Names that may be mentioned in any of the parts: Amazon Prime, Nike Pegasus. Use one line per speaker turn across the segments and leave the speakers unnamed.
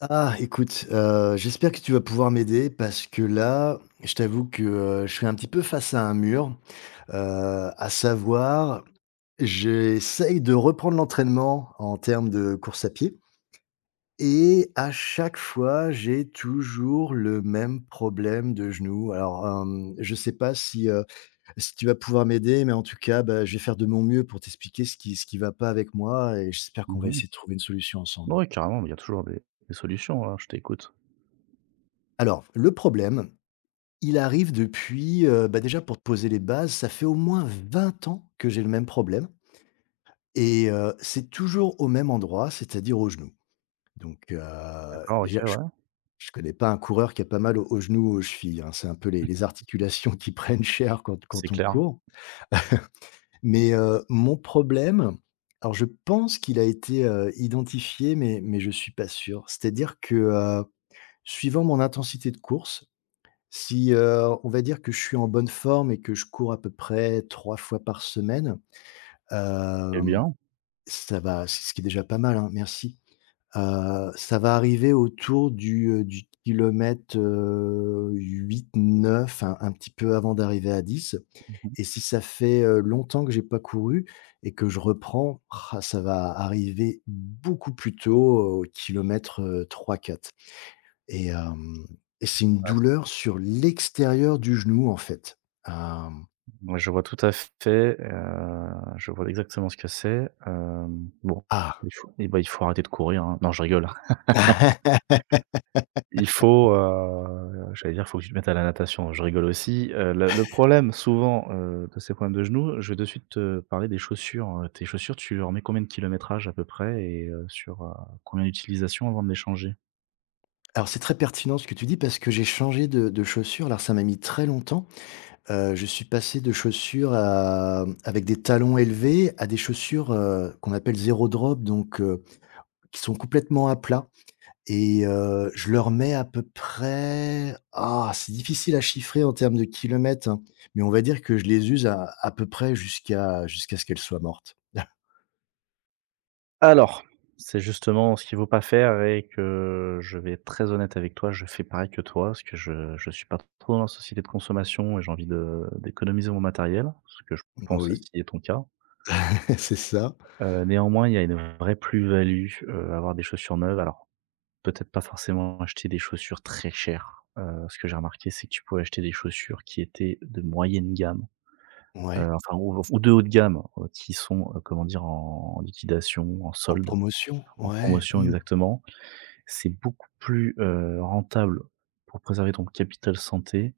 Ah, écoute, j'espère que tu vas pouvoir m'aider parce que là, je t'avoue que, je suis un petit peu face à un mur, heu, à savoir, j'essaye de reprendre l'entraînement en termes de course à pied et à chaque fois, j'ai toujours le même problème de genou. Alors, je sais pas si, si tu vas pouvoir m'aider, mais en tout cas, bah, je vais faire de mon mieux pour t'expliquer ce qui va pas avec moi et j'espère qu'on va
Mmh mh.
essayer de trouver une solution ensemble.
Ouais, carrément, mais il y a toujours des solutions, hein, je t'écoute.
Alors, le problème, il arrive depuis, bah, déjà pour te poser les bases, ça fait au moins 20 ans que j'ai le même problème et c'est toujours au même endroit, c'est-à-dire au genou. Donc
D'accord, OK,
déjà
ouais.
je ne connais pas un coureur qui a pas mal aux genoux ou aux chevilles, hein. C'est un peu les articulations qui prennent cher quand
C'est
quand on
clair
court. Mais mon problème, alors je pense qu'il a été, identifié mais je ne suis pas sûr. C'est-à-dire que, suivant mon intensité de course, si, on va dire que je suis en bonne forme et que je cours à peu près 3 fois par semaine,
et
hem,
bien.
ça va. C'est ce qui est déjà pas mal, hein, merci. Ça va arriver autour du kilomètre, 8-9, un petit peu avant d'arriver à 10. Et si ça fait, longtemps que j'ai pas couru et que je reprends, rah, ça va arriver beaucoup plus tôt, au kilomètre, 3-4. Et hem et c'est une
Ouais,
douleur sur l'extérieur du genou, en fait. Hem,
ouais, je vois tout à fait, heu, je vois exactement ce que c'est. Bon,
ah!
il faut il faut arrêter de courir, hein. Non, je rigole. Il faut, j'allais dire: «Faut que tu te mettes à la natation». Je rigole aussi. Le problème souvent, de ces problèmes de genoux, je vais de suite te parler des chaussures. Tes chaussures, tu leur mets combien de kilométrage à peu près et sur, combien d'utilisation avant de les changer?
Alors c'est très pertinent ce que tu dis parce que j'ai changé de chaussures. Alors ça m'a mis très longtemps. Je suis passé de chaussures à avec des talons élevés à des chaussures, qu'on appelle zéro drop donc qui sont complètement à plat. Et je leur mets à peu près, ah, c'est difficile à chiffrer en termes de kilomètres, hein, mais on va dire que je les use à peu près jusqu'à ce qu'elles soient mortes.
Alors, c'est justement ce qu'il ne faut pas faire et que je vais être très honnête avec toi, je fais pareil que toi, parce que je ne suis pas trop dans la société de consommation et j'ai envie de d'économiser mon matériel, ce que je pense
Oui,
aussi est ton cas.
c'est ça.
Néanmoins, il y a une vraie plus-value, à avoir des chaussures neuves. Alors, peut-être pas forcément acheter des chaussures très chères. Ce que j'ai remarqué, c'est que tu pouvais acheter des chaussures qui étaient de moyenne gamme,
Ouais,
enfin ou de haut de gamme, qui sont, comment dire? En liquidation, en
en
solde,
promotion,
en
ouais,
promotion
mmh.
exactement. C'est beaucoup plus, rentable pour préserver ton capital santé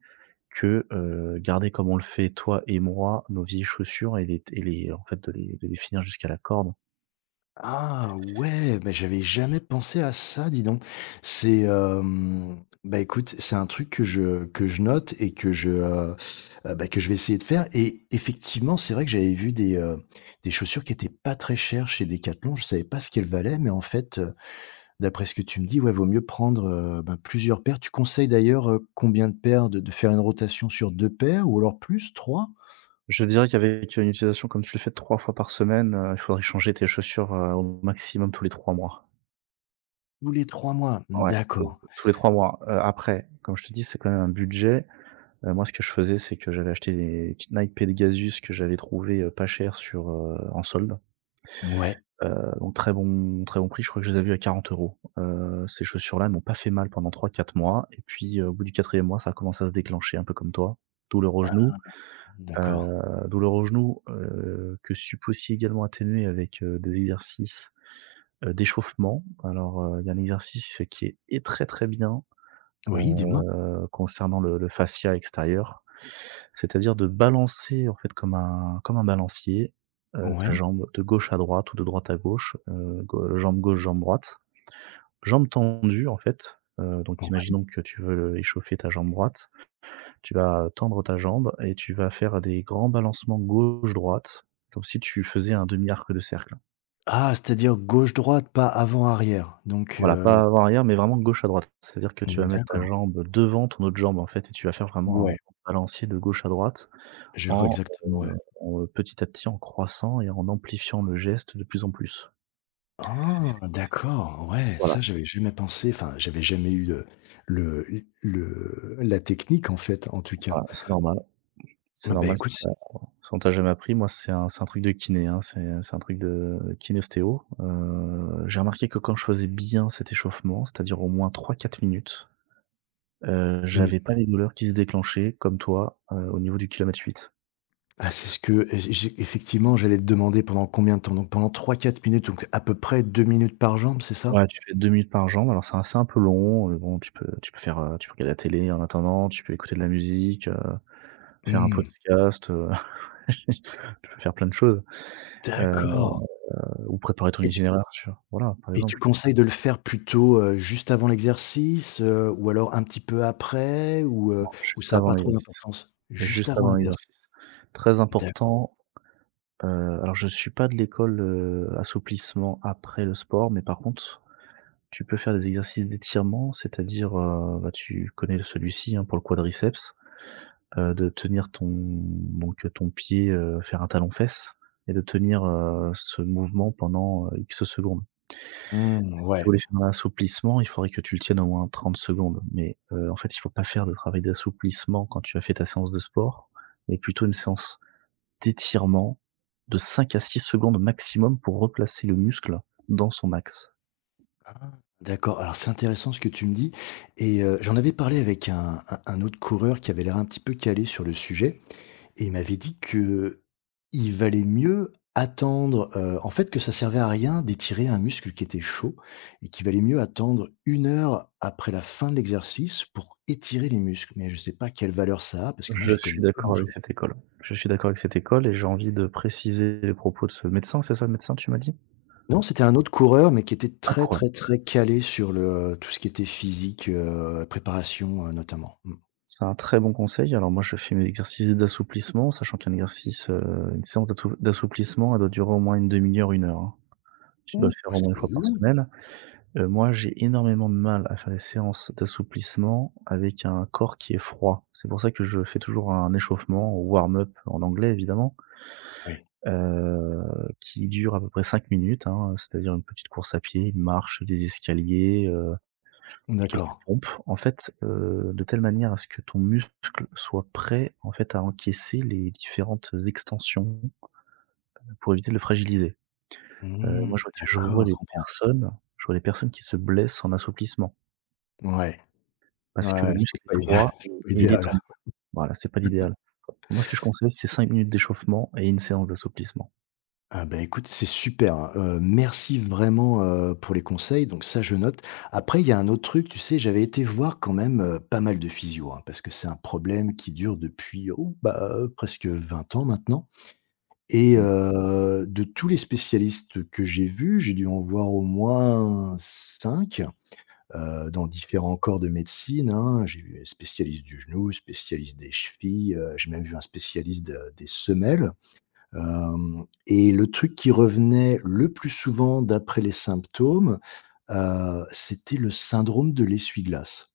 que, garder comme on le fait toi et moi, nos vieilles chaussures et les en fait, de les finir jusqu'à la corde.
Ah ouais, mais j'avais jamais pensé à ça, dis donc. C'est, bah, écoute, c'est un truc que je note et que je, bah, que je vais essayer de faire et effectivement, c'est vrai que j'avais vu des chaussures qui étaient pas très chères chez Decathlon. Je savais pas ce qu'elles valaient, mais en fait, d'après ce que tu me dis, ouais, vaut mieux prendre, ben, plusieurs paires. Tu conseilles d'ailleurs, combien de paires? De faire une rotation sur deux paires ou alors plus, trois.
Je dirais qu'avec une utilisation comme tu le fais 3 fois par semaine, il faudrait changer tes chaussures, au maximum tous les 3 mois.
Tous les 3 mois?
Ouais, tous
D'accord.
tous les 3 mois. Après, comme je te dis, c'est quand même un budget. Moi, ce que je faisais, c'est que j'avais acheté des petites Nike Pegasus que j'avais trouvées, pas chères sur, en solde.
Ouais,
Heu, donc très bon prix, je crois que je les ai vus à 40 euros. Ces chaussures-là elles m'ont pas fait mal pendant 3 4 mois et puis, au bout du 4e mois, ça a commencé à se déclencher un peu comme toi. Douleur au genou, heu,
d'accord.
douleur au genou, que sup aussi également atténuer avec, de l'exercice, d'échauffement. Alors, il y a un exercice qui est très, très bien,
Oui, dis-moi.
concernant le fascia extérieur. C'est-à-dire de balancer, en fait, comme un balancier, ta
Ouais,
jambe de gauche à droite ou de droite à gauche, gau jambe gauche, jambe droite. Jambe tendue, en fait, donc
ouais.
imaginons que tu veux échauffer ta jambe droite. Tu vas tendre ta jambe et tu vas faire des grands balancements gauche-droite, comme si tu faisais un demi-arc de cercle.
Ah, c'est-à-dire gauche-droite, pas avant-arrière. Donc,
Voilà, pas avant-arrière, mais vraiment gauche à droite. C'est-à-dire que tu
mmh,
vas mettre ta
d'accord.
jambe devant ton autre jambe, en fait, et tu vas faire vraiment un
Ouais,
mouvement de balancier de gauche à droite.
je vois
En,
exactement, ouais.
heu, Petit à petit, en croissant et en amplifiant le geste de plus en plus.
Ah! D'accord, ouais,
Voilà,
ça j'avais jamais pensé, enfin, j'avais jamais eu le le le la technique en fait, en tout cas.
voilà, c'est
Ah bah,
normal si
écoute,
tu as si on t'a jamais appris. Moi, c'est un truc de kiné, hein, c'est un truc de kiné-ostéo. J'ai remarqué que quand je faisais bien cet échauffement, c'est-à-dire au moins 3 4 minutes,
mmh,
j'avais pas les douleurs qui se déclenchaient comme toi, au niveau du kilomètre huit.
ah, c'est ce que j'ai effectivement, j'allais te demander pendant combien de temps? Donc pendant 3-4 minutes, donc à peu près 2 minutes par jambe, c'est ça?
Ouais, tu fais 2 minutes par jambe, alors c'est un peu long, bon, tu peux faire, tu peux regarder la télé en attendant, tu peux écouter de la musique, faire un
Mmh,
podcast, Tu peux faire plein de choses, heu,
d'accord.
ou préparer ton
et tu
itinéraire sur voilà, par
Et tu
exemple,
conseilles de le faire plutôt, juste avant l'exercice, ou alors un petit peu après ou
juste
ça a
avant
pas trop
l'exercice.
d'importance? Juste
Juste
avant
avant
l'exercice?
l'exercice. Très
D'accord.
important, alors je suis pas de l'école, assouplissement après le sport, mais par contre, tu peux faire des exercices d'étirement, c'est-à-dire, tu connais celui-ci, hein, pour le quadriceps, de tenir ton donc ton pied, faire un talon-fesse et de tenir, ce mouvement pendant, X secondes.
Mmh,
Si tu
ouais.
voulais faire un assouplissement, il faudrait que tu le tiennes au moins 30 secondes, mais en fait, il faut pas faire de travail d'assouplissement quand tu as fait ta séance de sport, mais plutôt une séance d'étirement de 5 à 6 secondes maximum pour replacer le muscle dans son max.
Ah, d'accord. Alors c'est intéressant ce que tu me dis et j'en avais parlé avec un autre coureur qui avait l'air un petit peu calé sur le sujet. Et il m'avait dit que il valait mieux attendre, en fait, que ça servait à rien d'étirer un muscle qui était chaud et qu'il valait mieux attendre 1 heure après la fin de l'exercice pour étirer les muscles. Mais je ne sais pas quelle valeur ça a parce que moi,
Je
j'y
suis
connais pas
d'accord avec
grand-chose.
cette école. Je suis d'accord avec cette école et j'ai envie de préciser les propos de ce médecin, c'est ça le médecin, tu m'as dit?
Non, c'était un autre coureur, mais qui était très,
Incroyable,
très, très calé sur le tout ce qui était physique, préparation, notamment. Mmh.
c'est un très bon conseil. Alors moi, je fais mes exercices d'assouplissement, sachant qu'un exercice, une séance d'assouplissement, elle doit durer au moins une demi heure, une heure, hein. Tu dois
Ouh,
le faire au moins une
c'est
fois par
long!
semaine. Moi, j'ai énormément de mal à faire des séances d'assouplissement avec un corps qui est froid. C'est pour ça que je fais toujours un échauffement ou warm-up en anglais évidemment,
Oui.
heu, qui dure à peu près 5 minutes, hein, c'est-à-dire une petite course à pied, une marche, des escaliers, quelques
D'accord.
pompes. En fait, de telle manière à ce que ton muscle soit prêt, en fait, à encaisser les différentes extensions pour éviter de le fragiliser.
Mmh,
Moi
d'accord, je comprends.
je vois des personnes qui se blessent en assouplissement,
Ouais,
parce que
ouais,
le
c'est
muscle est
pas idéal,
froid
c'était pas
et il est
idéal.
tendu. Voilà, c'est pas l'idéal. Moi ce que je conseille, c'est 5 minutes d'échauffement et une séance d'assouplissement.
Ah bah, écoute, c'est super, hein. Merci vraiment, pour les conseils, donc ça, je note. Après, il y a un autre truc, tu sais, j'avais été voir quand même, pas mal de physio, hein, parce que c'est un problème qui dure depuis, oh, bah, presque 20 ans maintenant et
Oui,
de tous les spécialistes que j'ai vus, j'ai dû en voir au moins cinq, dans différents corps de médecine, hein. J'ai vu un spécialiste du genou, spécialiste des chevilles, j'ai même vu un spécialiste de des semelles. Hem et le truc qui revenait le plus souvent d'après les symptômes, c'était le syndrome de l'essuie-glace.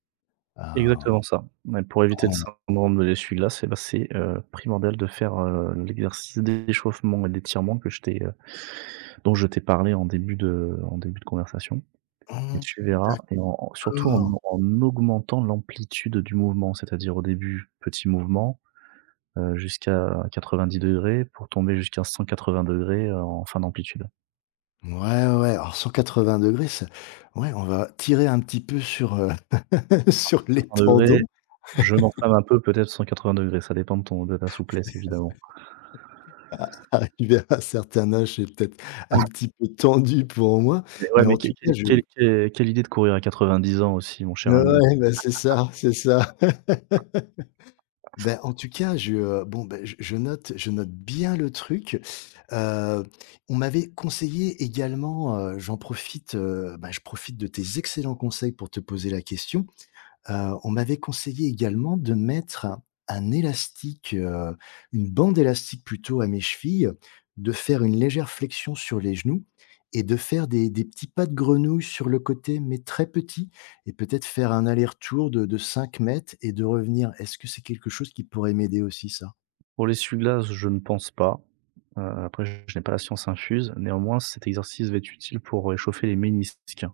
Heu,
exactement ça. Ouais, pour éviter le
on
syndrome de l'essuie-glace et bah, c'est, primordial de faire, l'exercice d'échauffement et d'étirement que je t'ai, dont je t'ai parlé en début de conversation. Et
mmh,
tu verras et en en surtout en
d'accord.
en augmentant l'amplitude du mouvement, c'est-à-dire au début, petit mouvement, jusqu'à 90 degrés pour tomber jusqu'à 180 degrés ° en fin d'amplitude.
Ouais, ouais, ouais. Alors 180°, ça ouais, on va tirer un petit peu sur,
Alors
sur les
180 degrés,
tendons.
je m'enflamme un peu, peut-être 180 degrés, ça dépend de ton de ta souplesse évidemment.
Arrivé à un certain âge, c'est peut-être un petit peu tendu pour moi,
Mais ouais,
mais en
mais quelle
tout cas,
quelle
je
quelle quelle quelle idée de courir à 90 ans aussi mon cher ami.
ouais, bah, c'est ça, c'est ça. Ben en tout cas, je, bon, ben je note bien le truc. Heu, on m'avait conseillé également, j'en profite, bah, je profite de tes excellents conseils pour te poser la question. On m'avait conseillé également de mettre un élastique, une bande élastique plutôt à mes chevilles, de faire une légère flexion sur les genoux et de faire des petits pas de grenouille sur le côté, mais très petits et peut-être faire un aller-retour de 5 m et de revenir. Est-ce que c'est quelque chose qui pourrait m'aider aussi ça?
Pour l'essuie-glace, je ne pense pas, après je n'ai pas la science infuse, néanmoins cet exercice va être utile pour réchauffer les ménisques.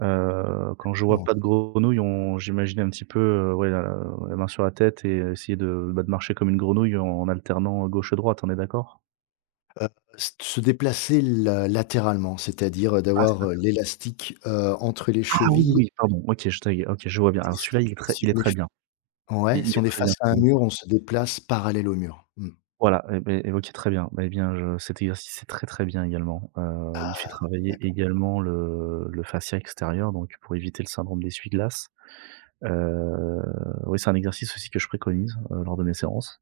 Quand je vois
D'accord.
pas de grenouille, on j'imagine un petit peu, ouais, la main sur la tête et essayer de, bah, de marcher comme une grenouille en alternant gauche-droite, on est d'accord?
S se déplacer la latéralement, c'est-à-dire,
Ah, c'est
d'avoir,
l'alter
l'élastique, entre les
Ah oui,
chevilles
oui, pardon, OK, je taguais, OK, je vois bien.
et
Alors
si
celui-là,
si
il est
on est
très bien.
ouais,
Il
si
il est
on est
très bien
face à
cet
un mur,
exercice.
on se déplace parallèle au mur. Mmh.
Voilà, et et OK, très bien. Bah, Eh bien, je cet exercice est très, très bien également. Il fait travailler
D'accord.
également le fascia extérieur, donc pour éviter le syndrome d'essuie-glace. Heu, oui, c'est un exercice aussi que je préconise, lors de mes séances.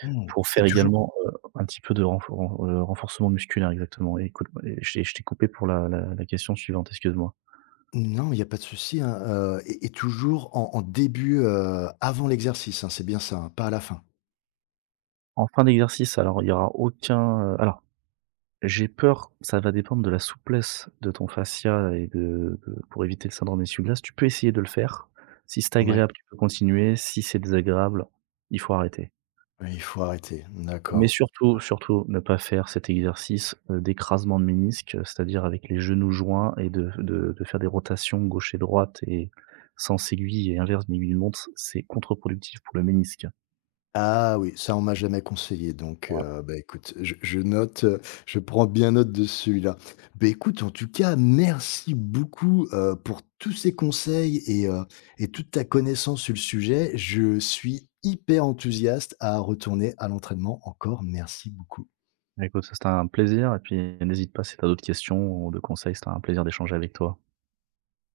Mmh.
Pour
et
faire
toujours
également, un petit peu de renforcement musculaire exactement et écoute et je t'ai coupé pour la question suivante, excuse-moi.
Non, il y a pas de souci, hein, et toujours en début, avant l'exercice, hein, c'est bien ça, hein, pas à la fin?
En fin d'exercice, alors il y aura aucun, alors j'ai peur, ça va dépendre de la souplesse de ton fascia et de pour éviter le syndrome essuie-glace, tu peux essayer de le faire. Si c'est
Ouais,
agréable, tu peux continuer, si c'est désagréable, il faut arrêter.
ouais, il faut arrêter.
Mais
D'accord.
surtout, surtout ne pas faire cet exercice, d'écrasement de ménisque, c'est-à-dire avec les genoux joints et de faire des rotations gauche et droite et sans aiguille et inverse d'une aiguille d'une montre, c'est contre-productif pour le ménisque.
Ah oui, ça on m'a jamais conseillé donc
Voilà.
bah, écoute, je note, je prends bien note de celui-là. Beh, écoute, en tout cas, merci beaucoup, pour tous ces conseils et toute ta connaissance sur le sujet. Je suis hyper enthousiaste à retourner à l'entraînement. Encore merci beaucoup.
Écoute, c'était un plaisir et puis n'hésite pas si tu as d'autres questions ou de conseils, c'était un plaisir d'échanger avec toi.